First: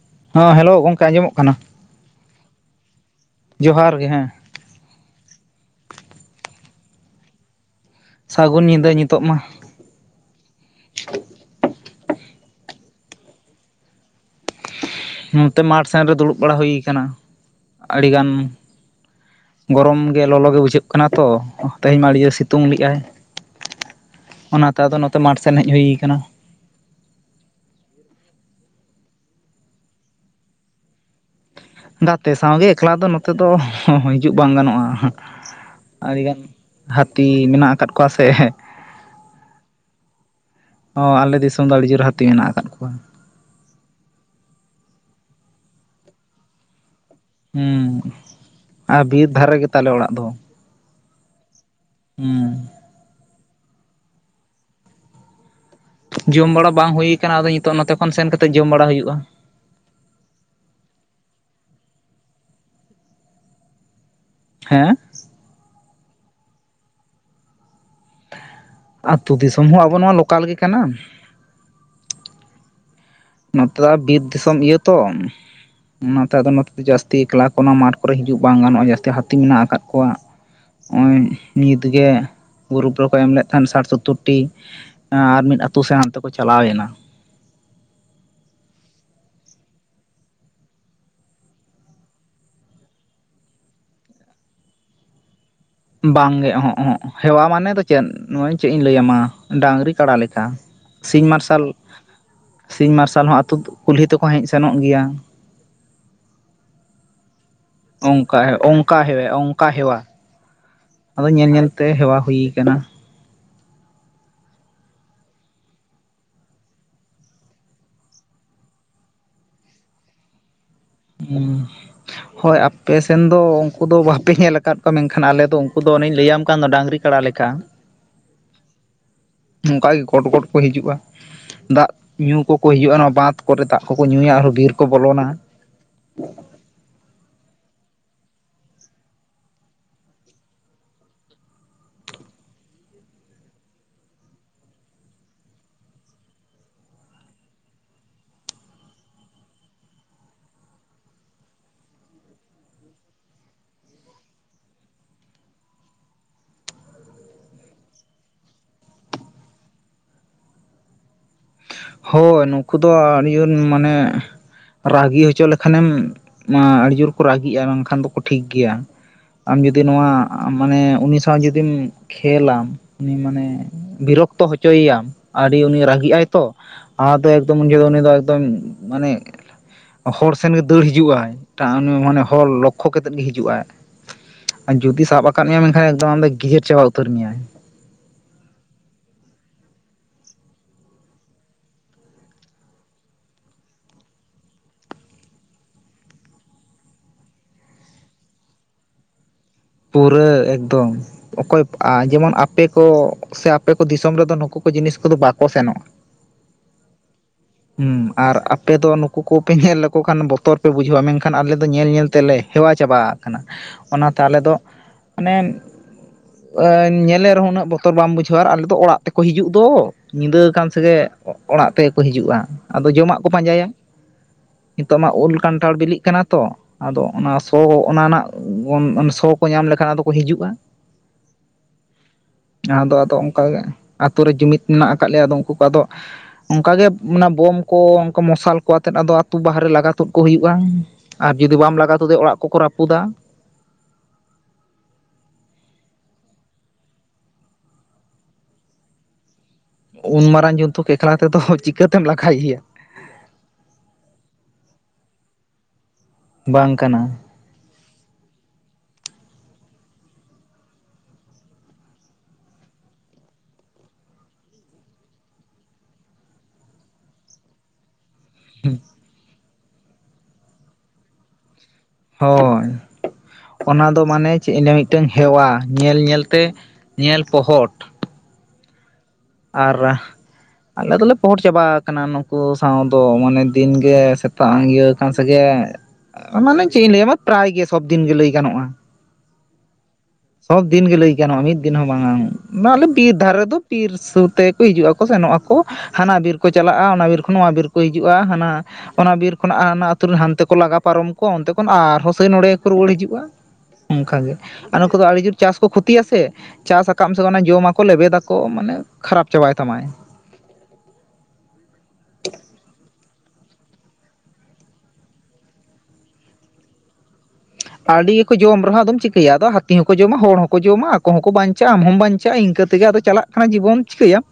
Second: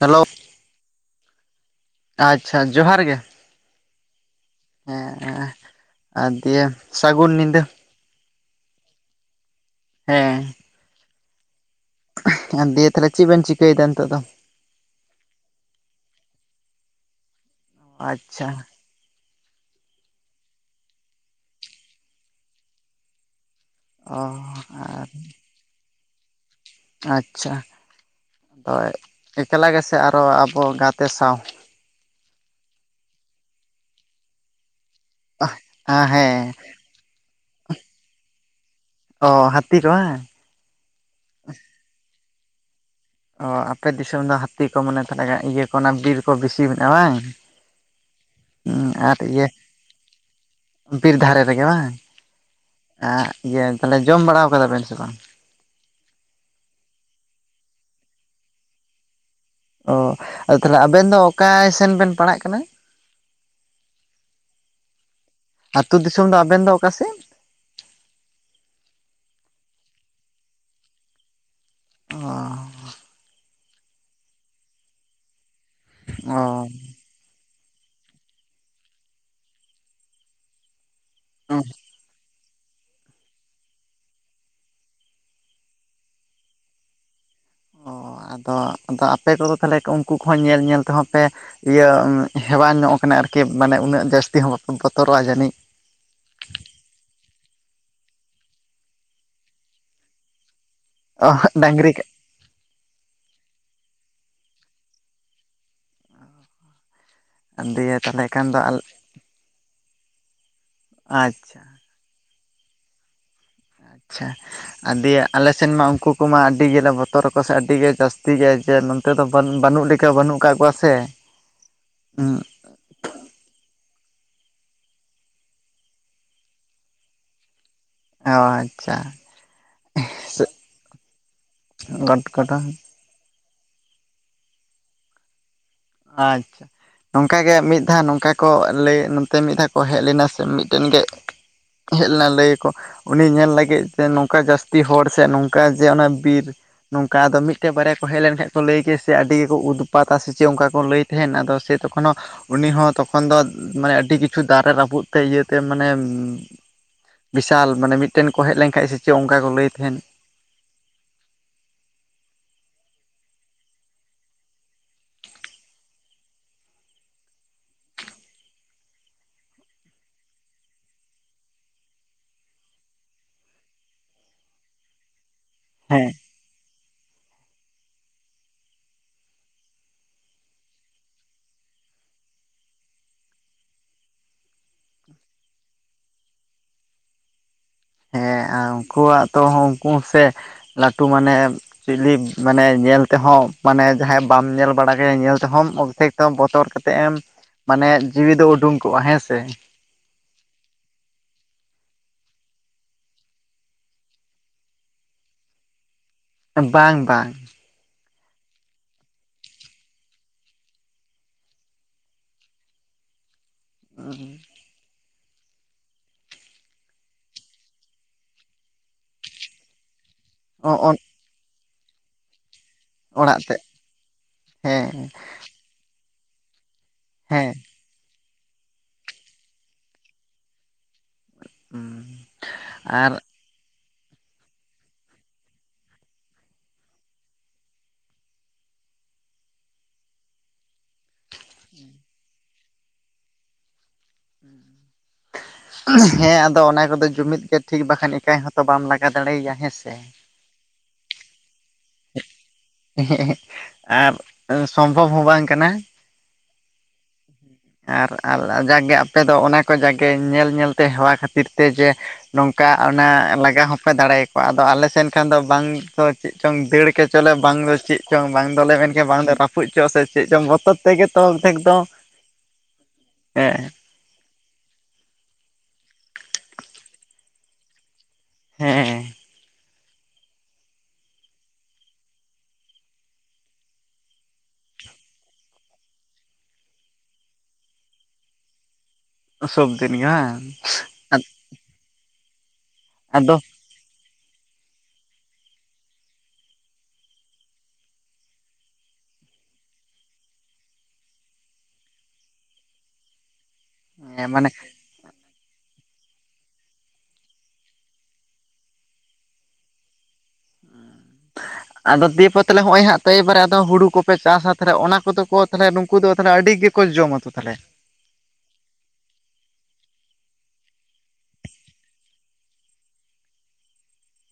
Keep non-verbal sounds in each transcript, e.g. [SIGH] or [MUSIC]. Hello ᱦᱮᱸ hello ᱜᱚᱝᱠᱮ ᱟᱸᱡᱚᱢᱚᱜ ᱠᱟᱱᱟ ᱟᱪᱪᱷᱟ ᱡᱚᱦᱟᱨ ᱜᱮ, ᱡᱚᱦᱟᱨ ᱜᱮ ᱦᱮᱸ ᱦᱮᱸ ᱟᱨ ᱫᱤᱭᱮ ᱥᱟᱹᱜᱩᱱ ᱧᱤᱫᱟᱹ ᱥᱟᱹᱜᱩᱱ ᱧᱤᱫᱟᱹ ᱱᱤᱛᱚᱜ ᱢᱟ ᱦᱮᱸ ᱫᱤᱭᱮ ᱛᱟᱦᱚᱞᱮ ᱪᱮᱜ ᱵᱮᱱ ᱪᱤᱠᱟᱹᱭ ᱮᱫᱟ ᱱᱤᱛᱚᱜ ᱫᱚᱼᱼ ᱱᱚᱛᱮ ᱢᱟᱴᱷ ᱥᱮᱱ ᱨᱮ ᱫᱩᱲᱩᱵ ᱵᱟᱲᱟ ᱦᱩᱭ ᱠᱟᱱᱟ ᱟᱹᱰᱤ ᱜᱟᱱ ᱟᱪᱪᱷᱟ ᱜᱚᱨᱚᱢ ᱜᱮ ᱞᱚᱞᱚ ᱜᱮ ᱵᱩᱡᱷᱟᱹᱜ ᱠᱟᱱᱟ ᱛᱚ ᱛᱮᱦᱮᱧ ᱢᱟ ᱟᱹᱲᱤ ᱡᱳᱨ ᱥᱤᱛᱩᱝ ᱞᱮᱜ ᱟᱭ ᱚ ᱟᱨᱼᱼ ᱢᱟᱴᱷ ᱥᱮᱱ ᱦᱮᱡ ᱦᱩᱭ ᱠᱟᱱᱟ ᱟᱪᱪᱷᱟ ᱫᱚᱭ ᱮᱠᱞᱟ ᱜᱮᱥᱮ ᱟᱨᱚ ᱟᱵᱚ ᱜᱟᱛᱮ ᱥᱟᱶ᱾ ᱜᱟᱛᱮ ᱥᱟᱶᱜᱮ ᱮᱠᱞᱟ ᱫᱚ ᱱᱚᱛᱮ ᱫᱚ ᱦᱤᱡᱩᱜ ᱵᱟᱝ ᱜᱟᱱᱚᱜ-ᱟ᱾ ᱟᱹᱲᱤᱜᱟᱱ ᱦᱮᱸ ᱦᱟᱹᱛᱤ ᱢᱮᱱᱟᱜ ᱟᱠᱟᱫ ᱠᱚᱣᱟ ᱥᱮ, ᱚ ᱦᱟᱹᱛᱤ ᱫᱚ ᱵᱟᱝ᱾ ᱚ ᱟᱞᱮ ᱫᱤᱥᱚᱢ ᱫᱚ ᱟᱹᱲᱤ ᱡᱳᱨ ᱦᱟᱹᱛᱤ ᱢᱮᱱᱟᱜ ᱟᱠᱟᱫ ᱠᱚᱣᱟ᱾ ᱚ ᱟᱯᱮ ᱫᱤᱥᱚᱢ ᱫᱚ ᱦᱟᱹᱛᱤ ᱠᱚ ᱢᱚᱱᱮ ᱛᱟᱦᱚᱞᱮ ᱤᱭᱟᱹ ᱠᱚ ᱚᱱᱟ ᱵᱤᱨ ᱠᱚ ᱵᱮᱥᱤ ᱢᱮᱱᱟᱜᱼᱟ ᱵᱟᱝ᱾ ᱦᱩᱸ ᱦᱩᱸ ᱟᱨ ᱵᱤᱨ ᱤᱭᱟᱹ ᱫᱷᱟᱨᱮ ᱜᱮᱛᱟᱞᱮ ᱚᱲᱟᱜ ᱫᱚ᱾ ᱵᱤᱨ ᱫᱷᱟᱨᱮ ᱨᱮᱜᱮ ᱵᱟᱝ? ᱦᱩᱸ ᱟᱜ ᱤᱭᱟᱹ ᱛᱟᱦᱚᱞᱮ ᱡᱚᱢ ᱵᱟᱲᱟᱣ ᱠᱟᱫᱟ ᱵᱮᱱ ᱥᱮ ᱵᱟᱝ? ᱡᱚᱢ ᱵᱟᱲᱟ ᱵᱟᱝ ᱦᱩᱭ ᱠᱟᱱᱟ ᱟᱫᱚ ᱧᱤᱛᱚᱜ ᱱᱚᱛᱮ ᱠᱷᱚᱱ ᱥᱮᱱ ᱠᱟᱛᱮᱜ ᱡᱚᱢ ᱵᱟᱲᱟ ᱦᱩᱭᱩᱜ-ᱟ᱾ ᱚ ᱟᱫᱚ ᱛᱟᱦᱚᱞᱮ ᱟᱵᱮᱱ ᱫᱚ ᱚᱠᱟᱭ ᱥᱮᱱ ᱵᱮᱱ ᱯᱟᱲᱟᱜ ᱠᱟᱱᱟ᱾ ᱦᱮᱸ ᱟᱹᱛᱩ ᱫᱤᱥᱚᱢ ᱫᱚ ᱟᱵᱮᱱ ᱫᱚ ᱚᱠᱟ ᱥᱮᱫ? ᱟᱹᱛᱩ ᱫᱤᱥᱚᱢ ᱦᱚᱸ ᱟᱵᱚ ᱱᱚᱣᱟ ᱞᱳᱠᱟᱞ ᱜᱮ ᱠᱟᱱᱟᱢ᱾ ᱚ ᱱᱚᱛᱮ ᱫᱚ ᱵᱤᱨ ᱫᱤᱥᱚᱢ ᱤᱭᱟᱹ ᱛᱚ ᱚᱱᱟᱛᱮ ᱟᱫᱚ ᱚ ᱱᱚᱛᱮ ᱫᱚ ᱡᱟᱹᱥ- ᱛᱤ ᱮᱠᱞᱟ ᱠᱚ ᱚᱱᱟ ᱢᱟᱴ ᱠᱚᱨᱮ ᱦᱤᱡᱩᱜ ᱵᱟᱝ ᱜᱟᱱᱚᱜ-ᱟ ᱡᱟᱹᱥᱛᱤ ᱦᱟᱹᱛᱤ ᱢᱮᱱᱟᱜ ᱟᱠᱟᱫ ᱠᱚᱣᱟ᱾ ᱦᱚᱜ-ᱚᱭ ᱚ ᱱᱤᱛᱜᱮ ᱜᱨᱩᱯ ᱨᱮ ᱠᱚ ᱮᱢ ᱞᱮᱫ ᱛᱟᱦᱮᱸᱱ ᱥᱟᱴ ᱥᱳᱛᱛᱳᱨ ᱴᱤ ᱟᱨ ᱢᱤᱫ ᱟᱛᱳ ᱥᱮᱱ ᱦᱟᱱᱛᱮ ᱠᱚ ᱪᱟᱞᱟᱣ ᱮᱱᱟ᱾ ᱚ ᱟᱫᱚ ᱟᱫᱚ ᱟᱯᱮ ᱠᱚᱫᱚ ᱛᱟᱦᱚᱞᱮ ᱩᱱᱠᱩ ᱠᱚᱦᱚᱸ ᱧᱮᱞ ᱧᱮᱞ ᱛᱮᱦᱚᱸ ᱯᱮ ᱤᱭᱟᱹ ᱦᱮᱣᱟ ᱧᱚᱜ ᱠᱟᱱᱟ ᱟᱨᱠᱤ ᱢᱟᱱᱮ ᱩᱱᱟᱹᱜ ᱡᱟᱹᱥᱛᱤ ᱦᱚᱸ ᱵᱟᱯᱮ ᱵᱚᱛᱚᱨᱚᱜ-ᱟ ᱡᱟᱹᱱᱤᱡ᱾ ᱵᱟᱝᱜᱮ ᱚᱦᱚᱜ ᱚᱦᱚᱜ ᱦᱮᱣᱟ ᱢᱟᱱᱮ ᱫᱚ ᱪᱮᱫ ᱱᱚᱜ-ᱚᱭ ᱪᱮᱜ ᱤᱧ ᱞᱟᱹᱭᱟᱢᱟ ᱰᱟᱝᱨᱤ ᱠᱟᱲᱟ ᱞᱮᱠᱟ᱾ ᱥᱤᱧ ᱚ ᱢᱟᱨᱥᱟᱞ ᱰᱟᱝᱨᱤ ᱥᱤᱧ ᱢᱟᱨᱥᱟᱞ ᱦᱚᱸ ᱟᱹᱛᱩ ᱠᱩᱞᱦᱤ ᱛᱮᱠᱚ ᱦᱮᱡ ᱥᱮᱱᱚᱜ ᱜᱮᱭᱟ᱾ ᱫᱤᱭᱮ ᱛᱟᱦᱚᱞᱮ ᱚᱝᱠᱟ ᱠᱷᱟᱱ ᱦᱮᱜ ᱫᱚ ᱚᱝᱠᱟ ᱦᱮᱣᱮ ᱚᱝᱠᱟ ᱦᱮᱣᱟ ᱟᱫᱚ ᱧᱮᱞ ᱟᱪᱪᱷᱟ ᱧᱮᱞ ᱛᱮ ᱦᱮᱣᱟ ᱦᱩᱭ ᱠᱟᱱᱟ᱾ ᱟᱪᱪᱷᱟ ᱟᱨ ᱫᱤᱭᱮ ᱟᱞᱮ ᱥᱮᱱ ᱢᱟ ᱩᱱᱠᱩ ᱠᱚᱢᱟ ᱟᱹᱰᱤ ᱜᱮᱞᱮ ᱵᱚᱛᱚᱨ ᱟᱠᱚ ᱥᱮ ᱟᱹᱰᱤ ᱜᱮ ᱡᱟᱹᱥᱛᱤ ᱜᱮ ᱡᱮ ᱱᱚᱱ- ᱛᱮ ᱨᱮᱫᱚ ᱵᱟᱹᱱ ᱵᱟᱹᱱᱩᱜ ᱞᱮᱠᱟ ᱵᱟᱹᱱᱩᱜ ᱟᱠᱟᱜ ᱠᱚᱣᱟ ᱥᱮ᱾ ᱦᱩᱸ ᱦᱳᱭ ᱟ- ᱯᱮᱥᱮᱱ ᱫᱚ ᱩᱝᱠᱩ ᱫᱚ ᱵᱟᱯᱮ ᱧᱮᱞ ᱟᱠᱟᱫ ᱠᱚᱣᱟ ᱢᱮᱱᱠᱷᱟᱱ ᱟᱞᱮ ᱫᱚ ᱩᱝᱠᱩ ᱫᱚ ᱚᱱᱮᱧ ᱞᱟᱹᱭᱟᱢ ᱠᱟᱱ ᱫᱚ ᱰᱟᱹᱝᱨᱤ ᱠᱟᱲᱟ ᱞᱮᱠᱟ᱾ [UNINTELLIGIBLE] ᱟᱪᱪᱷᱟ ᱚᱝᱠᱟ ᱜᱮ ᱜᱚᱴ ᱜᱚᱴ ᱠᱚ ᱦᱤᱡᱩᱜ-ᱟ᱾ ᱫᱟᱜ ᱜᱚᱴ ᱧᱩ ᱠᱚᱫᱚ ᱠᱚᱠᱚ ᱦᱤᱡᱩᱜ-ᱟ ᱱᱚᱣᱟ ᱵᱟᱸᱫᱷ ᱠᱚᱨᱮ ᱫᱟᱜ ᱠᱚᱠᱚ ᱧᱩᱭᱟ ᱟᱨ ᱦᱚᱸ ᱵᱤᱨ ᱠᱚ ᱵᱚᱞᱚᱱᱟ ᱦᱟᱸᱜ᱾ ᱟᱪᱪᱷᱟ ᱱᱚᱝᱠᱟ ᱜᱮ ᱢᱤᱫ ᱫᱷᱟᱣ ᱱᱚᱝᱠᱟ ᱠᱚ ᱞᱟᱹᱭ ᱱᱚᱸᱛᱮ ᱢᱤᱫ ᱫᱷᱟᱣ ᱠᱚ ᱦᱮᱡ ᱞᱮᱱᱟ ᱥᱮ ᱢᱤᱫᱴᱮᱱ ᱜᱮ ᱦᱮᱡ ᱞᱮᱱᱟ ᱞᱟᱹᱭᱟ ᱠᱚ᱾ ᱩᱱᱤ ᱧᱮᱞ ᱞᱟᱹᱜᱤᱫ ᱛᱮ ᱱᱚᱝᱠᱟ ᱡᱟᱹᱥᱛᱤ ᱦᱚᱲ ᱥᱮ ᱱᱚᱝᱠᱟ ᱡᱮ ᱚᱱᱟ ᱵᱤᱨ ᱱᱚᱝᱠᱟ ᱟᱫᱚ ᱢᱤᱫᱴᱮᱡ ᱵᱟᱨᱭᱟ ᱠᱚ ᱦᱮᱡ ᱞᱮᱱᱠᱷᱟᱡ ᱠᱚ ᱞᱟᱹᱭ ᱜᱮᱭᱟ ᱥᱮ ᱟᱹᱰᱤ ᱜᱮᱠᱚ ᱩᱛᱯᱟᱛᱟ ᱥᱮ ᱪᱮᱜ ᱚᱝᱠᱟ ᱠᱚ ᱞᱟᱹᱭ ᱛᱟᱦᱮᱱ ᱟᱫᱚ ᱥᱮ ᱛᱚᱠᱷᱚᱱ ᱦᱚᱸ ᱩᱱᱤ ᱦᱚᱸ ᱛᱚᱠᱷᱚᱱ ᱫᱚ ᱢᱟᱱᱮ ᱟᱹᱰᱤ ᱠᱤᱪᱷᱩ ᱫᱟᱨᱮ ᱨᱟᱹᱯᱩᱫ ᱛᱮ ᱤᱭᱟᱹᱛᱮ ᱢᱟᱱᱮ᱾ ᱵᱤᱥᱟᱞ ᱢᱟᱱᱮ ᱢᱤᱫᱴᱮᱱ ᱠᱚ ᱦᱮᱡ ᱞᱮᱱ ᱠᱷᱟᱡ ᱥᱮ ᱪᱮᱫ ᱚᱱᱠᱟ ᱠᱚ ᱞᱟᱹᱭ ᱛᱟᱦᱮᱱ᱾ ᱦᱳᱭ ᱱᱩᱠᱩ ᱫᱚ ᱟᱹᱰᱤ-ᱟᱹᱱ ᱢᱟᱱᱮ ᱨᱟᱹᱜᱤ ᱦᱚᱪᱚ ᱞᱮᱠᱷᱟᱱᱮᱢ ᱢᱟ ᱟᱹᱰᱤ ᱡᱳᱨ ᱠᱚ ᱨᱟᱹᱜᱤᱜ-ᱟ ᱵᱟᱝᱠᱷᱟᱱ ᱫᱚᱠᱚ ᱴᱷᱤᱠ ᱜᱮᱭᱟ᱾ ᱟᱢ ᱡᱩᱫᱤ ᱱᱚᱣᱟ ᱢᱟᱱᱮ ᱩᱱᱤ ᱥᱟᱶ ᱡᱩᱫᱤᱢ ᱠᱷᱮᱞᱟᱢ ᱩᱱᱤ ᱢᱟᱱᱮ ᱵᱤᱨᱚᱠᱛᱚ ᱦᱚᱪᱚᱭ ᱮᱭᱟᱢ ᱟᱹᱰᱤ ᱩᱱᱤ ᱦᱮᱸ ᱨᱟᱹᱜᱤᱜ ᱟᱭ ᱛᱚ ᱟᱫᱚ ᱮᱠᱫᱚᱢ ᱩᱱ ᱡᱚᱦᱚ ᱩᱱᱤ ᱫᱚ ᱮᱠᱫᱚᱢ ᱢᱟᱱᱮ ᱦᱚᱲ ᱥᱮᱱᱜ ᱫᱟᱹᱲ ᱦᱤᱡᱩᱜᱼ ᱟᱭ ᱮᱴᱟᱜ ᱢᱟᱱᱮ ᱦᱚᱲ ᱞᱚᱠᱠᱷᱚ ᱠᱟᱛᱮᱮᱫ ᱜᱮ ᱦᱤᱡᱩᱜ ᱟᱭ ᱾ ᱟᱨ ᱡᱩᱫᱤ ᱥᱟᱵ ᱟᱠᱟᱫ ᱢᱮᱭᱟ ᱢᱮᱱᱠᱷᱟᱱ ᱟᱢ ᱫᱚ ᱜᱡᱮᱨ ᱪᱟᱵᱟ ᱩᱛᱟᱹᱨ ᱢᱮᱭᱟᱭ ᱾ ᱦᱮᱸ ᱟᱨ ᱩᱱᱠᱩᱣᱟᱜ ᱛᱚ ᱩᱱᱠᱩ ᱥᱮ ᱞᱟᱹᱴᱩ ᱢᱟᱱᱮ ᱪᱤᱞᱤ ᱢᱟᱱᱮ ᱧᱮᱞ ᱛᱮᱦᱚᱸ ᱢᱟᱱᱮ ᱡᱟᱦᱟᱸᱭ ᱵᱟᱢ ᱧᱮᱞ ᱵᱟᱲᱟ ᱠᱟᱭᱟ ᱧᱮᱞ ᱛᱮᱦᱚᱢ ᱚᱠᱫᱷᱮᱠ [INAUDIBLE] ᱵᱚᱛᱚᱨ ᱠᱟᱛᱮᱮᱫ ᱮᱢ ᱢᱟᱱᱮ ᱡᱤᱣᱤ ᱫᱚ ᱩᱰᱩᱝ ᱠᱚᱜᱼᱟ ᱦᱮᱸ ᱥᱮ ᱾ ᱯᱩᱨᱟᱹ ᱮᱠᱫᱚᱢ ᱾ ᱚᱠᱚᱭ ᱡᱮᱢᱚᱱ ᱟᱯᱮ ᱠᱚ ᱥᱮ ᱟᱯᱮ ᱠᱚ ᱫᱤᱥᱚᱢ ᱨᱮᱫᱚ ᱱᱩᱠᱩ ᱠᱚ ᱡᱤᱱᱤᱥ ᱠᱚᱫᱚ ᱵᱟᱠᱚ ᱥᱮᱱᱚᱜᱼᱟ ᱾ ᱵᱟᱝ ᱵᱟᱝ ᱾ ᱦᱩᱸ ᱟᱨ ᱟᱯᱮ ᱫᱚ ᱱᱩᱠᱩ ᱠᱚᱯᱮ ᱧᱮᱞ ᱞᱮᱠᱚ ᱠᱷᱟᱱ ᱵᱚᱛᱚᱨ ᱯᱮ ᱵᱩᱡᱷᱟᱹᱣᱟ ᱢᱮᱱᱠᱷᱟᱱ ᱟᱞᱮ ᱫᱚ ᱧᱮᱞ ᱧᱮᱞ ᱛᱮᱞᱮ ᱦᱮᱣᱟ ᱪᱟᱵᱟ ᱟᱠᱟᱱᱟ ᱚᱱᱟᱛᱮ ᱟᱞᱮ ᱫᱚ ᱢᱟᱱᱮ ᱧᱮᱞ ᱨᱮᱦᱚᱸ ᱩᱱᱟᱹᱜ ᱵᱚᱛᱚᱨ ᱵᱟᱢ ᱵᱩᱡᱷᱟᱹᱣᱟ ᱟᱨ ᱟᱞᱮ ᱫᱚ ᱚᱲᱟᱜ ᱛᱮᱠᱚ ᱦᱤᱡᱩᱜ ᱫᱚ ᱾ ᱧᱤᱫᱟᱹ ᱟᱠᱟᱱ ᱥᱮᱜᱮ ᱚᱲᱟᱜ ᱛᱮᱠᱚ ᱦᱤᱡᱩᱜᱼᱟ ᱾ ᱟᱫᱚ ᱡᱚᱢᱟᱜ ᱠᱚ ᱚᱲᱟᱜ ᱛᱮ ᱯᱟᱸᱡᱟᱭᱟ, ᱱᱤᱛᱚᱜ ᱦᱮᱸ ᱢᱟ ᱩᱞ ᱠᱟᱱᱴᱷᱟᱲ ᱵᱤᱞᱤᱜ ᱠᱟᱱᱟ ᱛᱚ ᱟᱫᱚ ᱚᱱᱟ ᱦᱮᱸ ᱥᱚ ᱚᱱᱟ ᱨᱮᱱᱟᱜ ᱥᱚ ᱠᱚ ᱧᱟᱢ ᱞᱮᱠᱷᱟᱱ ᱟᱫᱚ ᱠᱚ ᱦᱤᱡᱩᱜᱼᱟ ᱾ ᱟᱫᱚ ᱟᱫᱚ ᱟᱨ ᱚᱱᱠᱟᱟᱜᱮ ᱟᱛᱳ ᱨᱮ ᱡᱩᱢᱤᱫ ᱢᱮᱱᱟᱜ ᱟᱠᱟᱫ ᱞᱮᱭᱟ ᱟᱫᱚ ᱩᱱᱠᱩ ᱠᱚ ᱟᱫᱚ ᱚᱱᱠᱟ ᱜᱮ ᱚᱱᱟ ᱵᱳᱢ ᱠᱚ ᱚᱱᱠᱟ ᱢᱚᱥᱟᱞ ᱠᱚ ᱟᱛᱮᱮᱫ ᱟᱫᱚ ᱟᱛᱳ ᱵᱟᱦᱟᱨ ᱨᱮ ᱞᱟᱜᱟ ᱛᱩᱫ ᱠᱚ ᱦᱩᱭᱩᱜᱼᱟ ᱾ ᱟᱨ ᱡᱩᱫᱤ ᱵᱟᱢ ᱞᱟᱜᱟᱣ ᱛᱩᱫᱮᱭᱟ ᱚᱲᱟᱜ ᱠᱚᱠᱚ ᱨᱟᱹᱯᱩᱫᱟ ᱾ [UNINTELLIGIBLE] ᱦᱮᱸ ᱟᱫᱚ ᱚᱱᱟ ᱠᱚᱫᱚ ᱡᱩᱢᱤᱫ ᱜᱮ ᱴᱷᱤᱠ ᱵᱟᱠᱷᱟᱱ ᱮᱠᱟᱭ ᱦᱚᱸᱛᱚ ᱵᱟᱢ ᱞᱟᱜᱟ ᱫᱟᱲᱮᱭᱟᱭᱟ ᱦᱮᱸ ᱥᱮ ᱾ ᱩᱱ ᱢᱟᱨᱟᱝ ᱡᱚᱱᱛᱩ ᱮᱠᱞᱟ ᱛᱮᱫᱚ ᱪᱤᱠᱟᱹᱛᱮᱢ ᱞᱟᱜᱟᱭ ᱮᱭᱟ ᱾ ᱮᱦᱮᱸ ᱮᱦᱮᱸ ᱟᱨ ᱥᱚᱢᱵᱷᱚᱵ ᱦᱚᱸ ᱵᱟᱝ ᱠᱟᱱᱟ ᱾ ᱵᱟᱝ ᱠᱟᱱᱟ ᱾ ᱟᱨ ᱡᱟᱜᱟᱜᱮ ᱟᱯᱮ ᱫᱚ ᱚᱱᱟ ᱠᱚ ᱡᱟᱜ ᱜᱮ ᱧᱮᱞ ᱧᱮᱞᱛᱮ ᱦᱮᱣᱟ ᱠᱷᱟᱹᱛᱤᱨ ᱛᱮ ᱡᱮ ᱱᱚᱝᱠᱟ ᱚᱱᱟ ᱞᱟᱜᱟ ᱦᱚᱸᱯᱮ ᱫᱟᱲᱮᱭᱟ ᱠᱚᱣᱟ ᱟᱫᱚ ᱟᱞᱮ ᱥᱮᱱ ᱠᱷᱟᱱ ᱫᱚ ᱵᱟᱝ ᱫᱚ ᱪᱮᱫ ᱪᱚᱝ ᱫᱟᱹᱲ ᱠᱮ ᱪᱚᱞᱮ ᱵᱟᱝ ᱫᱚ ᱪᱮᱫ ᱪᱚᱝ ᱵᱟᱝ ᱫᱚᱞᱮ ᱢᱮᱱᱠᱮ ᱵᱟᱝ ᱫᱚ ᱨᱟᱯ ᱨᱟᱹᱯᱩᱫ ᱪᱚ ᱥᱮ ᱪᱮᱫ ᱪᱚᱝ ᱢᱚᱛᱚᱛ ᱛᱮᱜᱮ ᱛᱚ ᱚᱨᱫᱷᱮᱠ ᱫᱚ ᱦᱳᱭ ᱦᱮᱸ ᱚᱱᱟ ᱫᱚ ᱢᱟᱱᱮ ᱪᱮᱫ ᱤᱧ ᱞᱟᱹᱭᱟ ᱢᱤᱫᱴᱟᱝ ᱦᱮᱣᱟ ᱧᱮᱞ ᱧᱮᱞ ᱛᱮ ᱧᱮᱞ ᱯᱚᱦᱚᱴ ᱦᱮᱸ ᱟᱨ ᱟᱞᱮ ᱫᱚᱞᱮ ᱯᱚᱦᱚᱴ ᱪᱟᱵᱟ ᱟᱠᱟᱱᱟ ᱱᱩᱠᱩ ᱥᱟᱶ ᱫᱚ ᱢᱟᱱᱮ ᱫᱤᱱ ᱜᱮ ᱥᱮᱛᱟᱜ ᱤᱭᱟᱹ ᱠᱷᱟᱱ ᱥᱮᱜᱮ ᱢᱟᱱᱮ ᱪᱮᱫ ᱤᱧ ᱞᱟᱹᱭ ᱟᱢᱟ ᱯᱨᱟᱭ ᱜᱮ ᱥᱚᱵᱫᱤᱱᱜ ᱞᱟᱹᱭ ᱜᱟᱱᱚᱜᱼᱟ ᱾ ᱥᱚᱵᱫᱤᱱ ᱜᱮ ᱵᱟᱝ ᱾ ᱫᱤᱱ ᱜᱮ ᱞᱟᱹᱭ ᱜᱟᱱᱚᱜᱼᱟ ᱢᱤᱫ ᱫᱤᱱ ᱦᱚᱸ ᱵᱟᱝ ᱟᱞᱮ ᱵᱤᱨ ᱟᱫᱚ ᱫᱷᱟᱨᱮ ᱫᱚ ᱵᱤᱨ ᱥᱩᱨ ᱛᱮᱠᱚ ᱦᱤᱡᱩᱜᱼᱟᱚ ᱥᱮᱱᱚᱜ ᱟᱠᱚ ᱦᱟᱱᱟ ᱵᱤᱨ ᱠᱚ ᱪᱟᱞᱟᱜᱼᱟ ᱚᱱᱟ ᱵᱤᱨ ᱠᱷᱚᱱ ᱱᱚᱣᱟ ᱵᱤᱨ ᱠᱚ ᱦᱤᱡᱩᱜᱼᱟ, ᱦᱟᱱᱟ ᱚᱱᱟ ᱵᱤᱨ ᱠᱷᱚᱱᱟᱜ ᱟᱹᱛᱩ ᱨᱮᱱ ᱦᱟᱱᱛᱮ ᱠᱚ ᱞᱟᱜᱟ ᱯᱟᱨᱚᱢ ᱠᱚᱣᱟ, ᱚᱱᱛᱮ ᱠᱷᱚᱱ ᱟᱨᱦᱚᱸ ᱥᱮᱭ ᱱᱚᱸᱰᱮ ᱜᱮᱠᱚ ᱨᱩᱣᱟᱹᱲ ᱦᱤᱡᱩᱜᱼᱟ ᱾ ᱦᱮᱸ ᱚᱱᱠᱟᱜᱮ ᱢᱟᱱᱮ ᱱᱩᱠᱩ ᱫᱚ ᱟᱹᱰᱤ ᱡᱳᱨ ᱪᱟᱥ ᱠᱚ ᱠᱷᱚᱛᱤᱭᱟ ᱥᱮ ᱪᱟᱥ ᱟᱠᱟᱫᱢ ᱥᱮ ᱚᱱᱟ ᱡᱚᱢᱟᱠᱚ ᱞᱮᱵᱮᱫᱟᱠᱚ ᱢᱟᱱᱮ ᱠᱷᱟᱨᱟᱯ ᱪᱟᱵᱟᱭ ᱛᱟᱢᱟᱭ ᱾ ᱟᱫᱚ ᱫᱤᱭᱮᱯᱮ ᱛᱟᱦᱚᱞᱮ ᱱᱚᱜᱼᱚᱭ ᱦᱟᱸᱜ ᱮᱵᱟᱨᱮ ᱟᱫᱚ ᱦᱩᱲᱩ ᱠᱚᱯᱮ ᱪᱟᱥᱟ ᱛᱮ ᱚᱱᱟ ᱠᱚᱫᱚ ᱠᱚ ᱛᱟᱦᱚᱞᱮ ᱱᱩᱠᱩ ᱫᱚ ᱛᱟᱦᱮ ᱟᱹᱰᱤ ᱜᱮ ᱠᱚ ᱡᱚᱢᱟ ᱛᱚ ᱛᱟᱦᱚᱞᱮ ᱾ ᱟᱹᱰᱤ ᱜᱮᱠᱚ ᱡᱚᱢ ᱨᱮᱦᱚᱸ ᱟᱫᱚᱢ ᱪᱤᱠᱟᱹᱭᱟ? ᱟᱫᱚ ᱦᱟᱹᱛᱤ ᱦᱚᱸᱠᱚ ᱡᱚᱢᱟ ᱦᱚᱲ ᱦᱚᱸᱠᱚ ᱡᱚᱢᱟ ᱟᱠᱚ ᱦᱚᱸᱠᱚ ᱵᱟᱸᱧᱪᱟᱜᱼᱟ ᱟᱢ ᱦᱚᱸᱚᱢ ᱵᱟᱸᱧᱪᱟᱜᱼᱟ ᱤᱱᱠᱟᱹ ᱛᱮᱜᱮ ᱟᱫᱚ ᱪᱟᱞᱟᱜ ᱠᱟᱱᱟ ᱡᱤᱵᱚᱱ, ᱪᱤᱠᱟᱹᱭᱟᱢ?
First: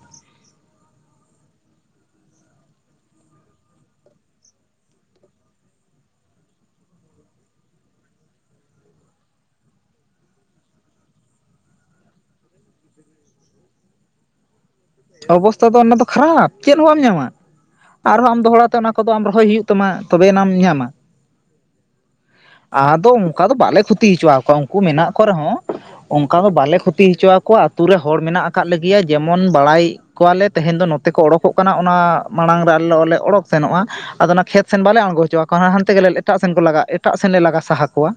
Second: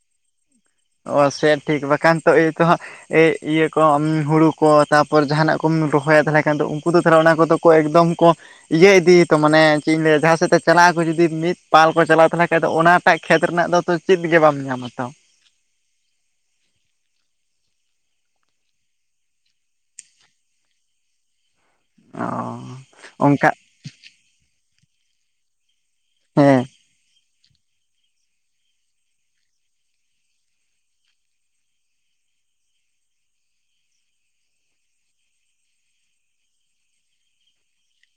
ᱚᱻ ᱥᱮ ᱴᱷᱤᱠ ᱵᱟᱠᱷᱟᱱ ᱛᱚ ᱮᱭ ᱛᱚ ᱦᱟᱸᱜ ᱮ ᱤᱭᱟᱹ ᱠᱚ ᱦᱩᱲᱩ ᱠᱚ ᱛᱟᱨᱯᱚᱨ ᱡᱟᱦᱟᱸ ᱱᱟᱜ ᱠᱚᱢ ᱨᱚᱦᱚᱭᱟ ᱛᱟᱦᱚᱞᱮ ᱠᱷᱟᱱ ᱫᱚ ᱩᱱᱠᱩ ᱫᱚ ᱛᱟᱦᱚᱞᱮ ᱚᱱᱟ ᱠᱚᱫᱚ ᱠᱚ ᱮᱠᱫᱚᱢ ᱠᱚ ᱤᱭᱟᱹ ᱤᱫᱤᱭ ᱛᱚ ᱢᱟᱱᱮ ᱪᱮᱫ ᱤᱧ ᱞᱟᱹᱭᱟ ᱡᱟᱦᱟᱸ ᱥᱮᱫ ᱛᱮ ᱪᱟᱞᱟᱜ ᱟᱠᱚ ᱡᱩᱫᱤ, ᱢᱤᱫ ᱯᱟᱞ ᱠᱚ ᱪᱟᱞᱟᱜ ᱛᱟᱦᱚᱞᱮ ᱠᱷᱟᱡ ᱫᱚ ᱚᱱᱟᱴᱟᱜ ᱠᱷᱮᱛ ᱨᱮᱱᱟᱜ ᱫᱚ ᱛᱚ ᱪᱮᱫ ᱜᱮ ᱵᱟᱢ ᱧᱟᱢᱟ ᱛᱚ᱾ ᱚᱵᱚᱥᱛᱟ ᱫᱚ ᱚᱱᱟ ᱫᱚ ᱠᱷᱟᱨᱟᱯ ᱪᱮᱫ ᱦᱚᱸ ᱵᱟᱢ ᱧᱟᱢᱟ᱾ ᱟᱨᱦᱚᱸ ᱟᱢ ᱫᱚᱦᱲᱟ ᱛᱮ ᱚᱱᱟ ᱠᱚᱫᱚ ᱟᱢ ᱨᱚᱦᱚᱭ ᱦᱩᱭᱩᱜ ᱛᱟᱢᱟ ᱛᱚᱵᱮ ᱟᱱᱟᱢ ᱧᱟᱢᱟ᱾ ᱚ ᱟᱫᱚ ᱚᱱᱠᱟ ᱚᱝᱠᱟ ᱫᱚ ᱵᱟᱞᱮ ᱠᱷᱩᱛᱤ ᱦᱚᱪᱚᱣᱟ ᱠᱚᱣᱟ ᱩᱱᱠᱩ ᱢᱮᱱᱟᱜ ᱠᱚ ᱨᱮᱦᱚᱸ ᱚᱱᱠᱟ ᱫᱚ ᱦᱮᱸ ᱵᱟᱞᱮ ᱠᱷᱩᱛᱤ ᱦᱚᱪᱚ ᱣᱟᱠᱚᱣᱟ᱾ᱟᱛᱳ ᱨᱮ ᱦᱚᱲ ᱢᱮᱱᱟᱜ ᱟᱠᱟᱫ ᱞᱮᱜᱮᱭᱟ ᱡᱮᱢᱚᱱ ᱵᱟᱲᱟᱭ ᱠᱚᱣᱟᱞᱮ ᱛᱮᱦᱮᱧ ᱫᱚ ᱱᱚᱛᱮ ᱠᱚ ᱚᱰᱳᱠᱚᱜ ᱠᱟᱱᱟ ᱚᱱᱟ ᱢᱟᱲᱟᱝ ᱨᱮ ᱟᱞᱮ ᱞᱮ ᱚᱲᱚᱠ ᱥᱮᱱᱚᱜ-ᱟ᱾ ᱟᱫᱚ ᱚᱱᱟ ᱠᱷᱮᱛ ᱥᱮᱱ ᱵᱟᱞᱮ ᱟᱬᱜᱚ ᱦᱚᱪᱚ ᱣᱟᱠᱚᱣᱟ ᱦᱟᱱᱛᱮ ᱜᱮᱞᱮ ᱮᱟᱴᱜ ᱥᱮᱱ ᱠᱚ ᱞᱟᱜᱟ ᱮᱴᱟᱜ ᱥᱮᱱ ᱞᱮ ᱞᱟᱜᱟ ᱥᱟᱦᱟ ᱠᱚᱣᱟ᱾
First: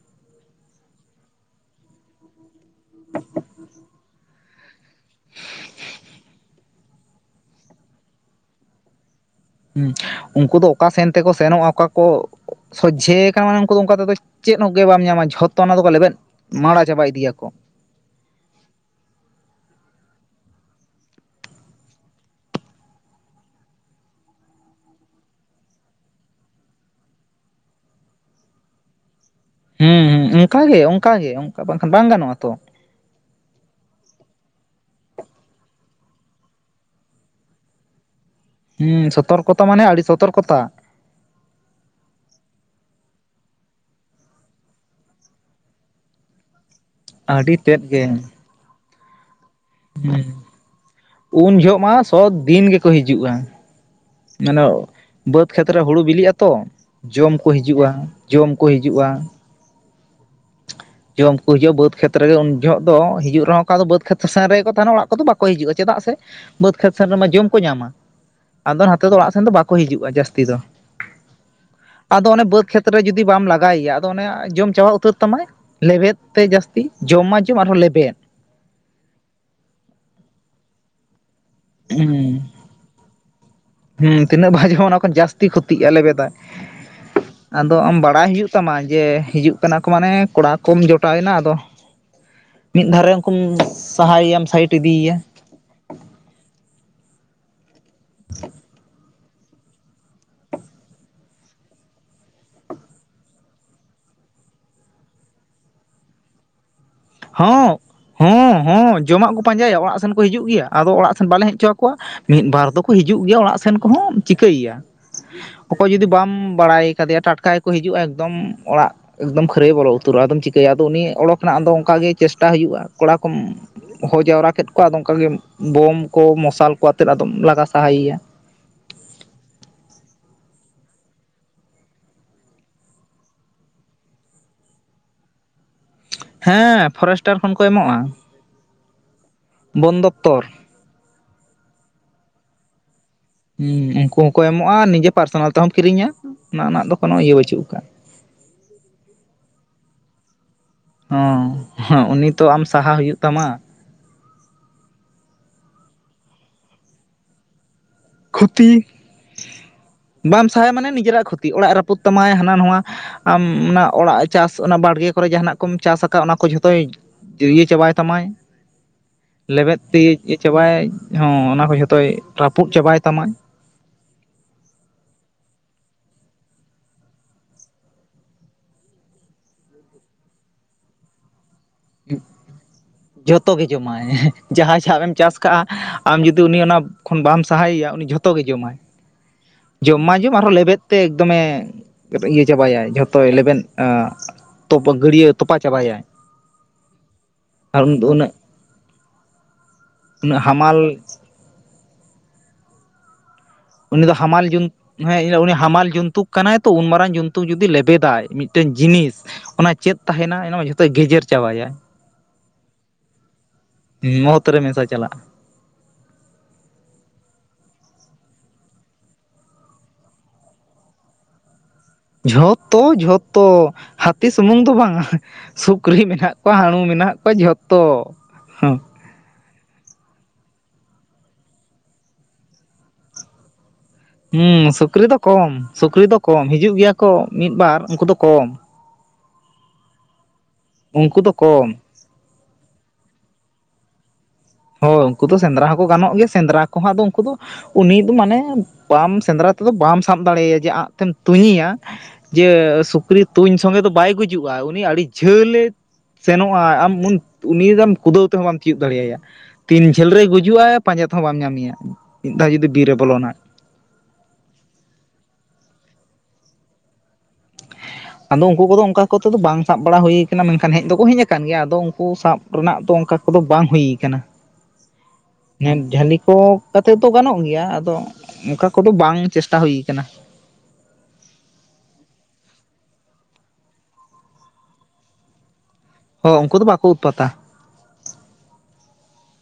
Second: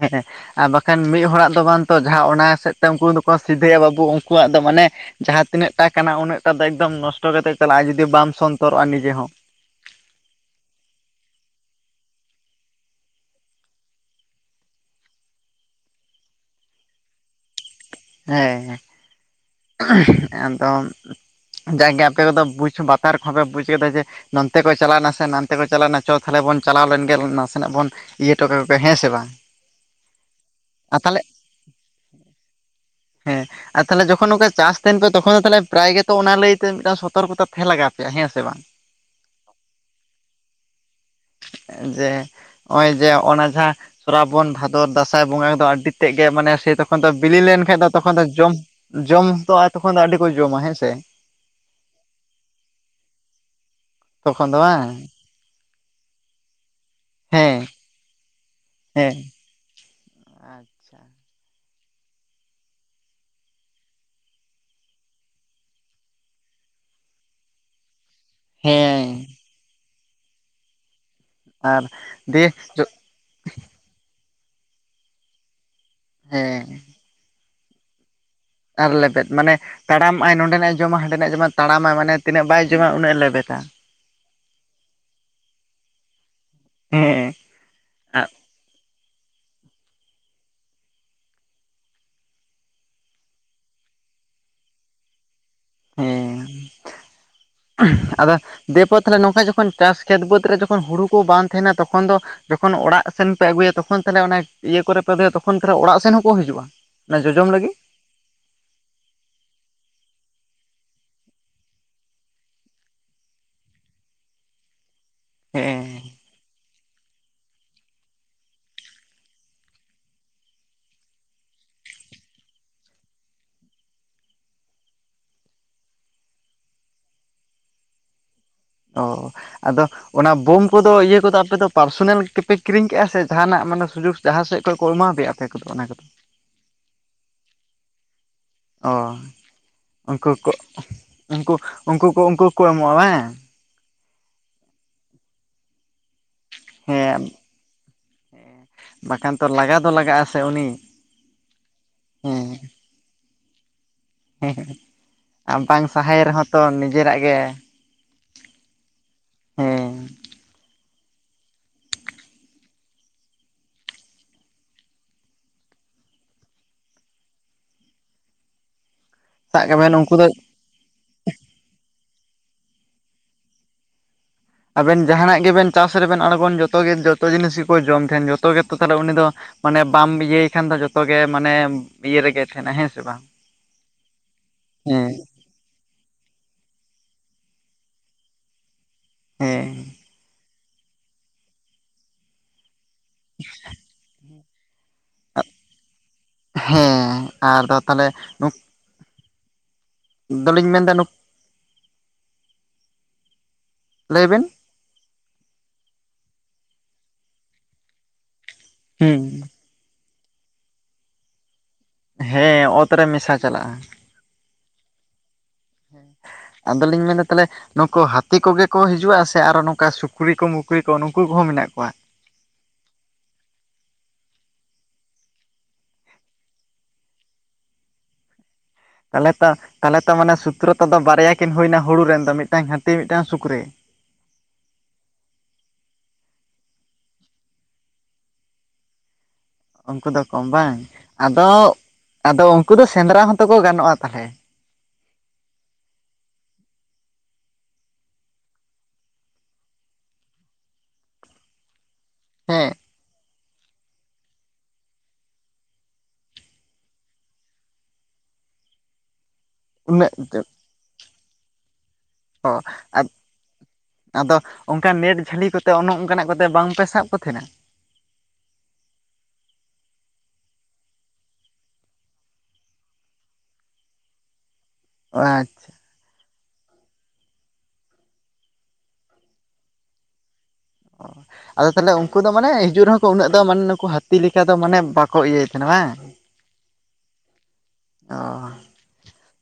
ᱦᱮᱸ ᱟᱨ ᱵᱟᱠᱷᱟᱱ ᱢᱤᱫ ᱦᱚᱲᱟᱜ ᱫᱚ ᱵᱟᱝᱛᱚ ᱡᱟᱦᱟᱸ ᱚᱱᱟ ᱥᱮᱫ ᱛᱮ ᱩᱱᱠᱩ ᱫᱚᱠᱚ ᱥᱤᱫᱷᱟᱹᱭᱟ ᱵᱟᱹᱵᱩ ᱩᱱᱠᱩ ᱣᱟᱜ ᱫᱚ ᱢᱟᱱᱮ ᱡᱟᱦᱟᱸ ᱛᱤᱱᱟᱹᱜ ᱴᱟ ᱠᱟᱱᱟ ᱩᱱᱟᱹᱜ ᱴᱟᱜ ᱫᱚ ᱮᱠᱫᱚᱢ ᱱᱚᱥᱴᱚ ᱠᱟᱛᱮ ᱪᱟᱞᱟᱜ-ᱟ ᱡᱩᱫᱤ ᱵᱟᱢ ᱥᱚᱱᱛᱚ ᱨᱚᱜ-ᱟ ᱱᱤᱡᱮ ᱦᱚᱸ᱾ ᱦᱩᱸ, ᱩᱝᱠᱩ ᱫᱚ ᱚᱠᱟ ᱥᱮᱱ ᱛᱮᱠᱚ ᱥᱮᱱᱚᱜ-ᱟ ᱚᱠᱟ ᱠᱚ ᱥᱚᱡᱷᱮᱭ ᱠᱟᱱᱟ ᱢᱟᱱᱮ ᱩᱱᱠᱩ ᱫᱚ ᱚᱱᱠᱟ ᱛᱮᱫᱚ ᱪᱮᱫ ᱦᱚᱸ ᱜᱮ ᱵᱟᱢ ᱧᱟᱢᱟ᱾ᱡᱷᱚᱛᱚ ᱚᱱᱟ ᱫᱚᱠᱚ ᱞᱮᱵᱮᱫ ᱢᱟᱲᱟ ᱪᱟᱵᱟ ᱤᱫᱤ ᱭᱟᱠᱚ᱾ ᱦᱮᱸ ᱦᱮᱸ᱾ ᱟᱫᱚ ᱡᱟᱜᱮ ᱟᱯᱮ ᱠᱚᱫᱚ ᱵᱩᱡᱽ ᱵᱟᱛᱟᱨ ᱠᱚᱦᱚᱸ ᱯᱮ ᱵᱩᱡ ᱠᱟᱫᱟ ᱡᱮ ᱱᱚᱱᱛᱮ ᱠᱚ ᱪᱟᱞᱟᱣ ᱱᱟᱥᱮ ᱱᱟᱱᱛᱮ ᱠᱚ ᱪᱟᱞᱟᱣ ᱱᱟ ᱪᱚ ᱛᱟᱦᱚᱞᱮ ᱵᱚᱱ ᱪᱟᱞᱟᱣ ᱞᱮᱱᱜᱮ ᱱᱟᱥᱮ ᱱᱟᱜ ᱵᱚᱱ ᱤᱭᱟᱹ ᱴᱚ ᱠᱟᱠᱚ ᱜᱮ ᱦᱮᱸ ᱥᱮ ᱵᱟᱝ᱾ ᱦᱩᱸ ᱦᱩᱸ ᱚᱝᱠᱟᱜᱮ ᱟᱨ ᱛᱟᱦᱚᱞᱮ ᱚᱝᱠᱟᱜᱮ ᱚᱝᱠᱟ ᱵᱟᱝᱠᱷᱟᱱ ᱵᱟᱝ ᱜᱟᱱᱚᱜ-ᱟ ᱟᱛᱚ᱾ ᱦᱮᱸ ᱟᱨ ᱛᱟᱦᱚᱞᱮ ᱡᱚᱠ ᱛᱚᱠᱷᱚᱱ ᱱᱚᱠᱟ ᱪᱟᱥ ᱛᱟᱦᱮᱱ ᱯᱮ ᱛᱚᱠᱷᱚᱱ ᱛᱟᱦᱞᱮ ᱯᱨᱟᱭ ᱜᱮᱛᱚ ᱚᱱᱟ ᱞᱟᱹᱭᱛᱮ ᱢᱤᱫᱴᱟᱝ ᱥᱚᱛᱚᱨ ᱠᱚᱛᱟ ᱛᱟᱦᱮᱸ ᱞᱟᱜᱟᱣ ᱯᱮᱭᱟ, ᱦᱮᱸ ᱥᱮ ᱵᱟᱝ᱾ ᱦᱩᱸ ᱥᱚᱛᱚᱨ ᱠᱚᱛᱟ ᱢᱟᱱᱮ ᱟᱹᱰᱤ ᱥᱚᱛᱚᱨ ᱠᱚᱛᱟ᱾‌ ᱡᱮᱸ ᱚᱭ ᱡᱮ ᱚᱱᱟ ᱡᱟᱦᱟᱸ ᱥᱨᱟᱵᱚᱱ, ᱵᱷᱟᱫᱚᱨ, ᱫᱟᱸᱥᱟᱭ ᱵᱚᱸᱜᱟ ᱫᱚ ᱟᱹᱰᱤ ᱛᱮᱫ ᱜᱮ ᱢᱟᱱᱮ ᱥᱮᱭ ᱛᱚᱠ ᱛᱚᱠᱷᱚᱱ ᱛᱚ ᱵᱤᱞᱤ ᱟᱹᱰᱤ ᱞᱮᱱᱠᱷᱟᱡ‌ ᱛᱮᱫ ᱫᱚ ᱜᱮ ᱛᱚᱠᱷᱚᱱ ᱫᱚ ᱡᱚᱢ ᱡᱚᱢ ᱦᱚᱸ ᱛᱚ ᱛᱚᱠᱷᱚᱱ ᱫᱚ ᱟᱹᱰᱤ ᱠᱚ ᱡᱚᱢᱟ ᱦᱮᱸᱥᱮ᱾ ᱡᱚᱜ ᱢᱟ ᱥᱚ ᱫᱤᱱ ᱜᱮᱠᱚ ᱜᱮᱠᱚ ᱦᱤᱡᱩᱜ-ᱟ᱾ ᱛᱚᱠᱷᱚᱱ ᱫᱚ ᱟᱫᱚ ᱵᱟᱝ ᱵᱟᱹᱫᱽ ᱠᱷᱮᱛ ᱨᱮ ᱦᱩᱲᱩ ᱵᱤᱞᱤᱜ ᱟᱛᱚ᱾ ᱡᱚᱢ ᱠᱚ ᱦᱮᱸ ᱦᱤᱡᱩᱜ-ᱟ ᱡᱚᱢ ᱠᱚ ᱦᱤᱡᱩᱜ-ᱟ᱾ ᱦᱮᱸ ᱟᱪᱪᱷᱟ ᱡᱚᱢ ᱠᱚ ᱦᱤᱡᱩᱜ-ᱟ ᱵᱟᱹᱫᱽ ᱠᱷᱮᱛ ᱨᱮ ᱜᱮ ᱩᱱ ᱡᱚᱦᱚᱜ ᱫᱚ ᱦᱤᱡᱩᱜ ᱨᱮᱦᱚᱸ ᱠᱚ ᱟᱫᱚ ᱵᱟᱹᱫᱽ ᱠᱷᱮᱛ ᱥᱮᱱ ᱨᱮᱜᱮ ᱠᱚ ᱛᱟᱦᱮᱸᱱᱟ ᱚᱲᱟᱜ ᱠᱚᱫᱚ ᱵᱟᱠᱚ ᱦᱤᱡᱩᱜ-ᱟ ᱪᱮᱫᱟᱜ ᱥᱮ ᱵᱟᱹᱫᱽ ᱠᱷᱮᱛ ᱥᱮᱱ ᱨᱮᱢᱟ ᱡᱚᱢ ᱠᱚ ᱧᱟᱢᱟ᱾ ᱟᱫᱚ ᱱᱦᱟᱛᱮ ᱫᱚ ᱦᱮᱸ ᱚᱲᱟᱜ ᱥᱮᱱ ᱫᱚ ᱵᱟᱠᱚ ᱦᱤᱡᱩᱜ-ᱟ ᱡᱟᱹᱥᱛᱤ ᱟᱨ ᱫᱚ᱾ᱟᱫᱚ ᱚᱱᱮ ᱫᱤᱭᱮ ᱵᱟᱹᱫᱽ ᱠᱷᱮᱛ ᱨᱮ ᱨᱮ ᱡᱩ ᱡᱩᱫᱤ ᱵᱟᱢ ᱞᱟᱜᱟᱭ ᱭᱟ ᱟᱫᱚ ᱚᱱᱮ ᱡᱚᱢ ᱪᱟᱵᱟ ᱩᱛᱟᱹᱨ ᱛᱟᱢᱟᱭ, ᱞᱮᱵᱮᱫ ᱛᱮ ᱦᱮᱸ ᱡᱟᱹᱥᱛᱤ᱾ ᱡᱚᱢ ᱢᱟ ᱡᱚᱢ ᱟᱨᱦᱚᱸ ᱞᱮᱵᱮᱫ᱾ ᱟᱨ ᱞᱮᱵᱮᱫ ᱢᱟᱱᱮ ᱛᱟᱲᱟᱢ ᱟᱭ ᱱᱚᱸᱰᱮ ᱱᱟᱜ-ᱮ ᱡᱚᱢᱟ ᱦᱟᱸᱰᱮ ᱱᱟᱜ-ᱮ ᱡᱚᱢᱟ᱾ ᱛᱟᱲᱟᱢᱟᱭ ᱢᱟᱱᱮ ᱛᱤᱱᱟᱹᱜ ᱵᱟᱭ ᱡᱚᱢᱟ ᱩᱱᱟᱹᱜ ᱞᱮᱵᱮᱛᱟ᱾ ᱦᱩᱸ ᱛᱤᱱᱟᱹᱜ ᱵᱷᱟᱭ ᱡᱚᱢᱟ ᱚᱱᱟ ᱠᱷᱚᱱ ᱡᱟᱹᱥᱛᱤ ᱠᱷᱩᱛᱤᱜ-ᱟ ᱞᱮᱵᱮᱫᱟᱭ᱾ ᱦᱮᱸ ᱟᱫᱚ ᱟᱢ ᱵᱟᱲᱟᱭ ᱦᱩᱭᱩᱜ ᱛᱟᱢᱟ ᱡᱮ ᱦᱤᱡᱩᱜ ᱠᱟᱱᱟ ᱠᱚ ᱢᱟᱱᱮ ᱠᱚᱲᱟ ᱠᱚᱢ ᱡᱚᱴᱟᱣ ᱮᱱᱟ ᱟᱫᱚ ᱢᱤᱫ ᱫᱷᱟᱨᱮ ᱨᱮ ᱩᱱᱠᱩᱢ ᱥᱟᱦᱟ ᱭᱮᱭᱟᱢ ᱥᱟᱭᱤᱴ ᱤᱫᱤᱭᱮᱭᱟ᱾ ᱦᱮᱸ ᱟᱫᱚ ᱫᱤᱭᱮ ᱯᱚᱨ ᱛᱟᱦᱚᱞᱮ ᱱᱚᱝᱠᱟ ᱡᱚᱠᱷᱚᱱ ᱪᱟᱥ ᱠᱷᱮᱛ ᱵᱟᱹᱫᱽ ᱨᱮ ᱡᱚᱠᱷᱚᱱ ᱦᱩᱲᱩ ᱠᱚ ᱵᱟᱝ ᱛᱟᱦᱮᱸᱱᱟ ᱛᱚᱠᱷᱚᱱ ᱫᱚ ᱡᱚᱠᱷᱚᱱ ᱚᱲᱟᱜ ᱥᱮᱱ ᱯᱮ ᱟᱹᱜᱩᱭᱟ ᱛᱚᱠᱷᱚᱱ ᱛᱟᱦᱚᱞᱮ ᱚᱱᱟ, ᱤᱭᱟᱹ ᱠᱚᱨᱮ ᱯᱮ ᱫᱚᱦᱚᱭᱟ ᱛᱚᱠᱷᱚᱱ ᱛᱟᱦᱚᱞᱮ ᱚᱲᱟᱜ ᱥᱮᱱ ᱦᱚᱸ ᱠᱚ ᱦᱤᱡᱩᱜᱼᱟ ᱾ ᱦᱚᱸ ᱦᱚᱸ ᱦᱚᱸ, ᱡᱚᱢᱟᱜ ᱠᱚ ᱯᱟᱸᱡᱟᱭᱟ ᱚᱲᱟᱜ ᱥᱮᱱ ᱠᱚ ᱦᱤᱡᱩᱜ ᱜᱮᱭᱟ, ᱟᱫᱚ ᱚᱲᱟᱜ ᱥᱮᱱ ᱵᱟᱞᱮ ᱦᱮᱡ ᱦᱚᱪᱚ ᱟᱠᱚᱣᱟ ᱾ ᱢᱤᱫ ᱵᱟᱨ ᱫᱚᱠᱚ ᱦᱤᱡᱩᱜ ᱜᱮᱭᱟ ᱚᱲᱟᱜ ᱥᱮᱱ ᱠᱚ ᱦᱚᱸ ᱪᱤᱠᱟᱹᱭᱭᱟ ᱾ ᱚᱠᱚᱭ ᱦᱮᱸ ᱡᱩᱫᱤ ᱵᱟᱢ ᱵᱟᱲᱟᱭ ᱠᱟᱫᱮᱭᱟ ᱴᱟᱴ ᱚᱱᱠᱟ ᱜᱮ ᱠᱚ ᱦᱤᱡᱩᱜᱼᱟ ᱮᱠᱫᱚᱢ ᱚᱲᱟᱜ, ᱮᱠᱫᱚᱢ ᱚᱲᱟᱜ ᱠᱷᱟᱹᱨᱟᱹᱭ ᱵᱚᱞᱚ ᱩᱛᱟᱹᱨᱚᱜᱼᱟ ᱟᱫᱚᱢ ᱪᱤᱠᱟᱹᱭᱟ, ᱟᱫᱚ ᱩᱱᱤ ᱚᱰᱚᱠ ᱨᱮᱱᱟᱜ ᱟᱢᱫᱚ ᱚᱱᱠᱟ ᱜᱮ ᱪᱮᱥᱴᱟ ᱦᱩᱭᱩᱜᱼᱟ ᱠᱚᱲᱟ ᱠᱚᱢ ᱦᱚ ᱦᱚ ᱡᱟᱣᱨᱟ ᱠᱮᱫ ᱠᱚᱣᱟ ᱟᱫᱚ ᱚᱱᱠᱟ ᱜᱮ, ᱵᱳᱢ ᱠᱚ, ᱢᱚᱥᱟᱞ ᱠᱚ ᱟᱛᱮᱫ ᱟᱫᱚᱢ ᱞᱟᱜᱟ ᱥᱟᱦᱟᱭᱮᱭᱟ ᱾ ᱚ ᱟᱫᱚ ᱚᱱᱟ ᱵᱳᱢ ᱠᱚᱫᱚ ᱤᱭᱟᱹ ᱠᱚᱫᱚ ᱟᱯᱮ ᱫᱚ ᱯᱟᱨᱥᱳᱱᱟᱞ ᱛᱮᱯᱮ ᱠᱤᱨᱤᱧ ᱠᱟᱜᱼᱟ, ᱥᱮ ᱡᱟᱸᱦᱟᱱᱟᱜ ᱢᱟᱱᱮ ᱥᱩᱡᱳᱜᱽ ᱡᱟᱦᱟᱸ ᱥᱮᱡ ᱠᱷᱚᱱᱟᱜ ᱠᱚ ᱮᱢᱟ ᱯᱮᱭᱟ ᱟᱯᱮ? ᱚᱱᱟ [INAUDIBLE] ᱦᱮᱸ ᱯᱷᱚᱨᱮᱥᱴᱟᱨ ᱠᱷᱚᱱ ᱠᱚ ᱮᱢᱚᱜᱼᱟ ᱾ ᱚ ᱩᱱᱠᱩ ᱫᱚᱯᱛᱚᱨ ᱠᱚ, ᱩᱱᱠᱩ ᱩᱱᱠᱩ ᱠᱚ ᱩᱱᱠᱩ ᱠᱚ ᱮᱢᱚᱜᱼᱟ ᱦᱮᱸ ᱾ ᱦᱮᱸ ᱩᱱᱠᱩ ᱦᱚᱸ ᱠᱚ ᱮᱢᱚᱜᱼᱟ, ᱱᱤᱡᱮ ᱯᱟᱨᱥᱚᱱᱟᱞ ᱛᱮᱸᱦᱚᱢ ᱠᱤᱨᱤᱧᱟ, ᱚᱱᱟ ᱨᱮᱱᱟᱜ ᱫᱚ ᱠᱚᱱᱚ ᱦᱮᱸ ᱤᱭᱟᱹ ᱵᱟᱹᱪᱩᱜ ᱠᱟᱜᱼᱟ ᱾ ᱵᱟᱠᱷᱟᱱ ᱛᱚ ᱞᱟᱜᱟ ᱫᱚ ᱞᱟᱜᱟᱜᱼᱟ ᱥᱮ ᱩᱱᱤ ᱾ ᱦᱚᱸ, ᱦᱚᱸᱜ ᱩᱱᱤ ᱛᱚ ᱟᱢ ᱥᱟᱦᱟ ᱦᱩᱭᱩᱜ ᱛᱟᱢᱟ ᱾ ᱦᱮᱸ, ᱟᱨ ᱵᱟᱝ ᱥᱟᱦᱟᱭ ᱨᱮᱦᱚᱸ ᱛᱚ ᱱᱤᱡᱮᱨᱟᱜ ᱜᱮᱼᱼ ᱠᱷᱩᱛᱤ, ᱦᱮᱸ ᱵᱟᱢ ᱥᱟᱦᱟᱭᱭᱟ ᱢᱟᱱᱮ ᱱᱤᱡᱮᱨᱟᱜ ᱠᱷᱩᱛᱤ, ᱚᱲᱟᱜ ᱨᱟᱹᱯᱩᱫ ᱛᱟᱢᱟᱭ ᱦᱟᱱᱟ ᱱᱚᱣᱟ ᱟᱢ ᱚᱱᱟ ᱚᱲᱟᱜ ᱪᱟᱥ ᱚᱱᱟ ᱵᱟᱲᱜᱮ ᱠᱚᱨᱮ ᱡᱟᱸᱦᱟᱱᱟᱜ ᱠᱚᱢ ᱪᱟᱥ ᱟᱠᱟᱫᱼᱟ, ᱚᱱᱟ ᱠᱚ ᱡᱷᱚᱛᱚᱭ ᱡᱟᱹᱨᱤᱭᱟᱹ ᱪᱟᱵᱟᱭ ᱛᱟᱢᱟᱭ ᱾ ᱥᱟᱵ ᱠᱟᱜ ᱞᱮᱵᱮᱫ ᱵᱮᱱ ᱩᱱᱠᱩ ᱫᱚ ᱛᱤᱭ ᱪᱟᱵᱟᱭ, ᱦᱚᱸ ᱚᱱᱟ ᱠᱚ ᱡᱷᱚᱛᱚᱭ ᱨᱟᱹᱯᱩᱫ ᱪᱟᱵᱟᱭ ᱛᱟᱢᱟ ᱾ ᱟᱵᱮᱱ ᱡᱟᱦᱟᱱᱟᱜ ᱜᱮᱵᱮᱱ ᱪᱟᱥ ᱨᱮᱵᱮᱱ ᱟᱬᱜᱚᱱ ᱡᱚᱛᱚᱭ ᱡᱚᱛᱚ ᱡᱤᱱᱤᱥ ᱜᱮᱠᱚ ᱡᱚᱢ ᱛᱟᱸᱦᱮᱱ, ᱡᱚᱛᱚ ᱜᱮᱛᱚ ᱛᱟᱦᱚᱞᱮ ᱩᱱᱤ ᱫᱚ ᱢᱟᱱᱮ ᱵᱟᱢ ᱤᱭᱟᱹᱭ ᱠᱷᱟᱱ ᱫᱚ ᱡᱚᱛᱚ ᱜᱮ ᱢᱟᱱᱮ ᱤᱭᱟᱹ ᱨᱮᱜᱮ ᱛᱟᱦᱮᱱᱟ ᱦᱮᱸ ᱥᱮ ᱵᱟᱝ ᱡᱚᱛᱚ ᱜᱮ ᱡᱚᱢᱟᱭ, ᱮᱦᱮ ᱡᱟᱦᱟᱸᱭ ᱥᱟᱵᱮ [UNINTELLIGIBLE] ᱦᱮᱸ ᱵᱮᱱ ᱪᱟᱥ ᱠᱟᱜᱼᱟ, ᱟᱢ ᱡᱩᱫᱤ ᱩᱱᱤ ᱚᱱᱟ, ᱠᱷᱚᱱ ᱵᱟᱢ ᱥᱟᱦᱟᱭᱮᱭᱟ ᱩᱱᱤ ᱡᱷᱚᱛᱚ ᱜᱮ ᱡᱚᱢᱟᱭ ᱾ ᱦᱮᱸ ᱡᱚᱢ ᱢᱟᱭ ᱡᱚᱢᱟ ᱟᱨᱦᱚᱸ ᱞᱮᱵᱮᱫ ᱛᱮ ᱮᱠᱫᱚᱢᱮ, ᱤᱭᱟᱹ ᱪᱟᱵᱟᱭᱟ ᱡᱷᱚᱛᱼᱼ ᱛᱚ ᱞᱮᱵᱮᱱ, ᱮ ᱛᱚᱯᱚᱞ ᱜᱟᱹᱰᱭᱟᱹ ᱛᱚᱯᱟ ᱪᱟᱵᱟᱭᱟᱭ ᱾ ᱦᱮᱸ, ᱟᱫᱚ ᱛᱟᱦᱚᱞᱮ ᱩᱱᱟᱹᱜ ᱫᱚᱞᱤᱧ ᱦᱟᱢᱟᱞᱼᱼ ᱢᱮᱱᱫᱟ ᱩᱱᱤ ᱫᱚ ᱞᱟᱹᱭ ᱵᱮᱱ ᱦᱟᱢᱟᱞ ᱡᱚᱱ ᱦᱮᱸ ᱩᱱᱤ ᱦᱟᱢᱟᱞ ᱡᱚᱱᱛᱩᱠ ᱠᱟᱱᱟᱭ ᱛᱚ ᱩᱱ ᱢᱟᱨᱟᱝ ᱡᱚᱱᱛᱩᱠ ᱡᱩᱫᱤ ᱞᱮᱵᱮᱫᱟᱭ ᱢᱤᱫᱴᱮᱱ ᱡᱤᱱᱤᱥ, ᱦᱩᱸ ᱚᱱᱟ ᱪᱮᱫ ᱛᱟᱸᱦᱮᱱᱟ ᱚᱱᱟ ᱢᱟ ᱡᱷᱚᱛᱚᱭ ᱜᱮᱡᱮᱨ ᱪᱟᱵᱟᱭᱟᱭ ᱾ ᱦᱮᱸ ᱚᱛ ᱨᱮ ᱢᱮᱥᱟ ᱪᱟᱞᱟᱜᱼᱟ ᱾ ᱦᱮᱸ ᱢᱚᱛ ᱨᱮ ᱢᱮᱥᱟ ᱪᱟᱞᱟᱜᱼᱟ ᱾ ᱟᱫᱚᱞᱤᱧ ᱢᱮᱱᱟ ᱛᱟᱦᱚᱞᱮ ᱱᱩᱠᱩ ᱦᱟᱹᱛᱤ ᱠᱚᱜᱮ ᱠᱚ ᱦᱤᱡᱩᱜᱼᱟ, ᱥᱮ ᱟᱨᱚ ᱱᱚᱝᱠᱟ ᱥᱩᱠᱨᱤ ᱠᱚ ᱢᱩᱠᱨᱤ ᱠᱚ ᱱᱩᱠᱩ ᱠᱚᱦᱚᱸ ᱢᱮᱱᱟᱜ ᱠᱚᱣᱟ ᱾ ᱡᱷᱚᱛᱚ ᱡᱷᱚᱛᱚ ᱦᱟᱹᱛᱤ ᱥᱩᱢᱩᱝ ᱫᱚ ᱵᱟᱝᱟ ᱾ ᱥᱩᱠᱨᱤ ᱢᱮᱱᱟᱜ ᱠᱚᱣᱟ ᱦᱟ. ᱬᱩ ᱢᱮᱱᱟᱜ ᱠᱚᱣᱟ ᱡᱷᱚᱛᱚ ᱾ ᱦᱮᱸᱼᱼ ᱛᱟᱦᱚᱞᱮ ᱛᱚ, ᱛᱟᱦᱞᱮ ᱛᱚ ᱢᱟᱱᱮ ᱥᱩᱛᱨᱚᱛᱟ ᱫᱚ ᱵᱟᱨᱭᱟ ᱠᱤᱱ ᱦᱩᱭᱱᱟ ᱦᱩᱲᱩ ᱨᱮᱱ ᱫᱚ ᱢᱤᱫᱴᱟᱝ ᱦᱟᱹᱛᱤ, ᱢᱤᱫᱴᱟᱝ ᱥᱩᱠᱨᱤ ᱾ ᱦᱩᱸ ᱥᱩᱠᱨᱤ ᱫᱚ ᱠᱚᱢ, ᱥᱩᱠᱨᱤ ᱫᱚ ᱠᱚᱢ, ᱦᱤᱡᱩᱜ ᱜᱮᱭᱟ ᱠᱚ ᱢᱤᱫ ᱵᱟᱨ ᱩᱱᱠᱩ ᱫᱚ ᱠᱚᱢ ᱾ ᱩᱱᱠᱩ ᱫᱚ ᱠᱚ ᱵᱟᱝ ᱩᱱᱠᱩ ᱫᱚ ᱟᱫᱚ, ᱠᱚᱢ ᱟᱫᱚ ᱩᱱᱠᱩ ᱫᱚ ᱥᱮᱸᱫᱽᱨᱟ ᱦᱚᱸᱛᱚ ᱠᱚ ᱜᱟᱱᱚᱜᱼᱟ ᱛᱟᱦᱚᱞᱮ ᱾ ᱦᱳᱭ ᱩᱱᱠᱩ ᱫᱚ ᱥᱮᱸᱫᱽᱨᱟ ᱦᱚᱸᱠᱚ ᱜᱟᱱᱚᱜ ᱜᱮᱭᱟ, ᱥᱮᱸᱫᱽᱨᱟ ᱠᱚᱸᱦᱚ ᱟᱫᱚ ᱩᱱᱠᱩ ᱫᱚ ᱩᱱᱤ ᱫᱚ ᱢᱟᱱᱮ, ᱵᱟᱢ ᱥᱮᱸᱫᱽᱨᱟ ᱛᱮᱫᱚ ᱵᱟᱢ ᱥᱟᱵ ᱫᱟᱲᱮᱭᱟᱭᱟ ᱡᱮ ᱟᱸᱜ ᱛᱮᱢ ᱛᱩᱧᱤᱭᱟ ᱡᱮ ᱦᱮᱸ ᱥᱩᱠᱨᱤ ᱛᱩᱧ ᱥᱚᱸᱜᱮ ᱫᱚ ᱵᱟᱭ ᱜᱩᱡᱩᱜᱼᱟ, ᱩᱱᱤ ᱟᱹᱰᱤ ᱡᱷᱟᱹᱞᱮ ᱥᱮᱱᱚᱜᱼᱟ, ᱟᱢ ᱩᱱᱤ, ᱩᱱᱤ ᱫᱚᱢ ᱠᱩᱫᱟᱹᱣ ᱛᱮᱦᱚᱸ ᱵᱟᱢ ᱛᱤᱭᱩᱜ ᱫᱟᱲᱮᱭᱟᱭᱟ ᱾ ᱛᱤᱱ ᱡᱷᱟᱹᱞ ᱩᱱᱟᱹᱜ ᱨᱮ ᱜᱩᱡᱩᱜ ᱟᱭ ᱯᱟᱸᱡᱟ ᱛᱮ ᱦᱚᱸ ᱵᱟᱢ ᱧᱟᱢᱮᱭᱟ ᱾ ᱚ ᱟᱨ ᱟᱫᱚ ᱚᱱᱠᱟ ᱱᱮᱴ ᱡᱷᱟᱹᱞᱤ ᱠᱚᱛᱮ ᱚᱱᱮ ᱚᱱᱠᱟᱱᱟᱜ ᱠᱚᱛᱮ ᱵᱟᱝᱯᱮ ᱥᱟᱵ ᱠᱚ ᱛᱟᱦᱮᱱᱟ᱾ ᱟᱫᱚ ᱩᱱᱠᱩ ᱠᱚᱫᱚ ᱚᱱᱠᱟ ᱠᱚᱛᱮᱫ ᱫᱚ ᱵᱟᱝ ᱥᱟᱵ ᱵᱟᱲᱟ ᱦᱩᱭ ᱟᱠᱟᱱᱟ ᱟᱱᱟ ᱢᱮᱱ ᱠᱷᱟᱱ ᱦᱮᱡ ᱫᱚᱠᱚ ᱦᱮᱡ ᱟᱠᱟᱱ ᱜᱮᱭᱟ ᱟᱫᱚ ᱩᱱᱠᱩ ᱥᱟᱵᱼᱼ ᱨᱮᱱᱟᱜ ᱫᱚ ᱚᱱᱠᱟ ᱠᱚᱫᱚ ᱵᱟᱝ ᱦᱩᱭ ᱟᱠᱟᱱᱟ᱾ ᱚ [UNINTELLIGIBLE] ᱡᱷᱟᱹᱞᱤ ᱠᱚ ᱠᱟᱛᱮᱫ ᱫᱚ ᱜᱟᱱᱚᱜ ᱜᱮᱭᱟ ᱟᱫᱚ ᱚᱱᱠᱟ ᱠᱚᱫᱚ ᱵᱟᱝ ᱪᱮᱥᱴᱟ ᱦᱩᱭᱩ ᱟᱠᱟᱱᱟ᱾ ᱟᱫᱚ ᱛᱟᱦᱚᱞᱮ ᱩᱱᱠᱩ ᱫᱚ ᱢᱟᱱᱮ ᱦᱤᱡᱩᱜ ᱨᱮᱦᱚᱸ ᱠᱚ ᱩᱱᱟᱹᱜ ᱫᱚ ᱢᱟᱱᱮ ᱱᱩᱠᱩ ᱦᱟᱹᱛᱤ ᱞᱮᱠᱟ ᱫᱚ ᱢᱟᱱᱮ ᱵᱟᱠᱚ ᱤᱭᱟᱹᱭ ᱛᱟᱦᱮᱱᱟ ᱵᱟᱝ᱾ ᱦᱚᱸ ᱩᱱᱠᱩ ᱫᱚ ᱵᱟᱠᱚ ᱩᱛᱯᱟᱛᱟ᱾ ᱚᱻ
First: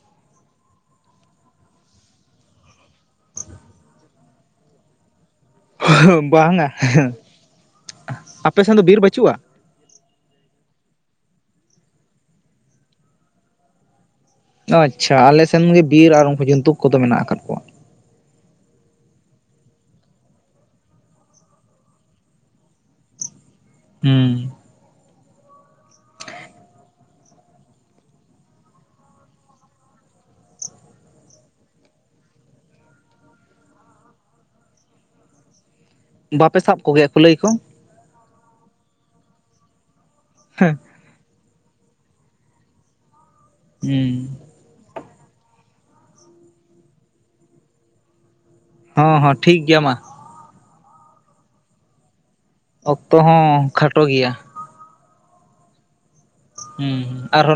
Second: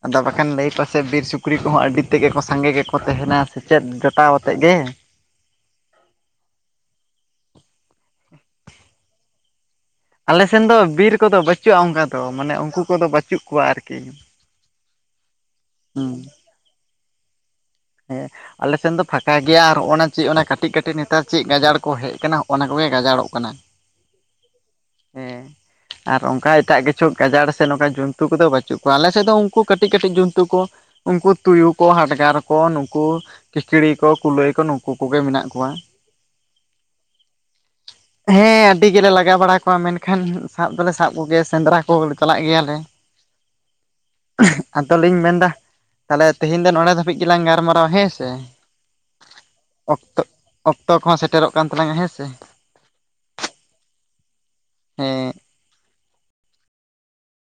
ᱟᱫᱚ ᱵᱟᱠᱷᱟᱱ ᱞᱟᱹᱭ ᱯᱟᱥᱮᱡ ᱵᱤᱨ ᱥᱩᱠᱨᱤ ᱠᱚᱦᱚᱸ ᱟᱹᱰᱤ ᱛᱮᱫᱜᱮ ᱠᱚ ᱥᱟᱸᱜᱮ ᱜᱮᱠᱚ ᱛᱟᱦᱮᱱᱟ ᱥᱮᱪᱮᱫ ᱡᱚᱴᱟᱣ ᱟᱛᱮᱫ ᱜᱮ᱾ ᱵᱟᱝᱼᱟ ᱦᱮ ᱟᱯᱮᱥᱮᱱ ᱫᱚ ᱵᱤᱨ ᱵᱟᱹᱪᱩᱜᱼᱟ? ᱟᱞᱮᱥᱮᱱ ᱫᱚ ᱵᱤᱨ ᱠᱚᱫᱚ ᱵᱟᱹᱪᱩᱜᱼᱟ ᱚᱱᱠᱟ ᱫᱚ ᱢᱟᱱᱮ ᱩᱱᱠᱩ ᱠᱚᱫᱚ ᱵᱟᱟᱹᱪᱩᱜ ᱠᱚᱣᱟ ᱟᱨᱠᱤ ᱾ ᱟᱪᱪᱷᱟ ᱟᱞᱮᱥᱮᱱ ᱜᱮ ᱵᱤᱨ ᱟᱨ ᱩᱱᱠᱩ ᱡᱚᱱᱛᱩ ᱠᱚᱫᱚ ᱢᱮᱱᱟᱜ ᱟᱠᱟᱫ ᱠᱚᱣᱟ ᱾ ᱦᱮᱸᱼᱼ ᱟᱞᱮᱥᱮᱱ ᱫᱚ ᱯᱷᱟᱠᱟ ᱜᱮᱭᱟ ᱟᱨ ᱚᱱᱟ ᱪᱮᱫ ᱚᱱᱟ ᱠᱟᱹᱴᱤᱡ ᱠᱟᱹᱴᱤᱡ ᱱᱮᱛᱟᱨ ᱪᱮᱫ ᱜᱟᱡᱟᱲ ᱠᱚ ᱦᱮᱡ ᱟᱠᱟᱱᱟ ᱚᱱᱟ ᱠᱚᱜᱮ ᱜᱟᱡᱟᱲᱚᱜ ᱠᱟᱱᱟ᱾ ᱦᱮᱸ ᱦᱮᱸ ᱟᱨ ᱚᱱᱠᱟ ᱮᱴᱟᱜ ᱠᱤᱪᱷᱩ ᱜᱟᱡᱟᱲ ᱥᱮ ᱱᱚᱝᱼᱠᱟ ᱡᱚᱱᱛᱩ ᱠᱚᱫᱚ ᱵᱟᱪᱩᱜ ᱠᱚᱣᱟ ᱟᱞᱮ ᱥᱮᱫ ᱫᱚ ᱩᱱᱠᱩ ᱠᱟᱹᱴᱤᱡ ᱠᱟᱹᱴᱤᱡ ᱡᱚᱱᱛᱩ ᱠᱚ, ᱩᱱᱠᱩ ᱛᱩᱭᱩ ᱠᱚ ᱦᱟᱰᱜᱟᱨ ᱠᱚ ᱱᱩᱠᱩ᱾ ᱠᱷᱤᱠᱲᱤ ᱠᱚ ᱠᱩᱞᱟᱹᱭ ᱠᱚ ᱱᱩᱠᱩ ᱠᱚᱜᱮ ᱢᱮᱱᱟᱜ ᱠᱚᱣᱟ᱾ ᱵᱟᱯᱮ ᱥᱟᱵ ᱠᱚᱜᱮᱭᱟ ᱠᱩᱞᱟᱹᱭ ᱠᱚ? ᱦᱮᱸ ᱟᱹᱰᱤ ᱜᱮᱞᱮ ᱞᱟᱜᱟ ᱵᱟᱲᱟ ᱠᱚᱣᱟ ᱢᱮᱱᱠᱷᱟᱱ ᱥᱟᱵ ᱫᱚᱞᱮ ᱥᱟ ᱥᱟᱵ ᱠᱚᱜᱮ ᱥᱮᱸᱫᱽᱨᱟ ᱠᱚ ᱪᱟᱞᱟᱜ ᱜᱮᱭᱟᱞᱮ᱾ ᱦᱮᱸ ᱟᱫᱚᱞᱤᱧ ᱢᱮᱱᱫᱟ ᱛᱟᱦᱚᱞᱮ ᱛᱮᱦᱮᱧ ᱫᱚ ᱱᱚᱰᱮ ᱫᱷᱟᱹᱵᱤᱡ ᱜᱮᱞᱟᱝ ᱜᱟᱞ ᱢᱟᱨᱟᱣᱟ ᱦᱮᱸ ᱥᱮ? ᱦᱚᱸ ᱦᱚᱸ ᱴᱷᱤᱠ ᱜᱮᱭᱟ ᱢᱟ᱾ ᱚᱠᱛᱚ ᱚᱠᱛᱚ ᱠᱚᱦᱚᱸ ᱥᱮᱴᱮᱨᱚᱜ ᱠᱟᱱ ᱛᱟᱞᱟᱝᱼᱟ ᱦᱮᱸ ᱥᱮ ᱾ ᱚᱠᱛᱚ ᱦᱚᱸ ᱠᱷᱟᱴᱚ ᱜᱮᱭᱟ᱾ ᱦᱮᱸᱻ ᱦᱩᱸ ᱟᱨᱚᱼᱼ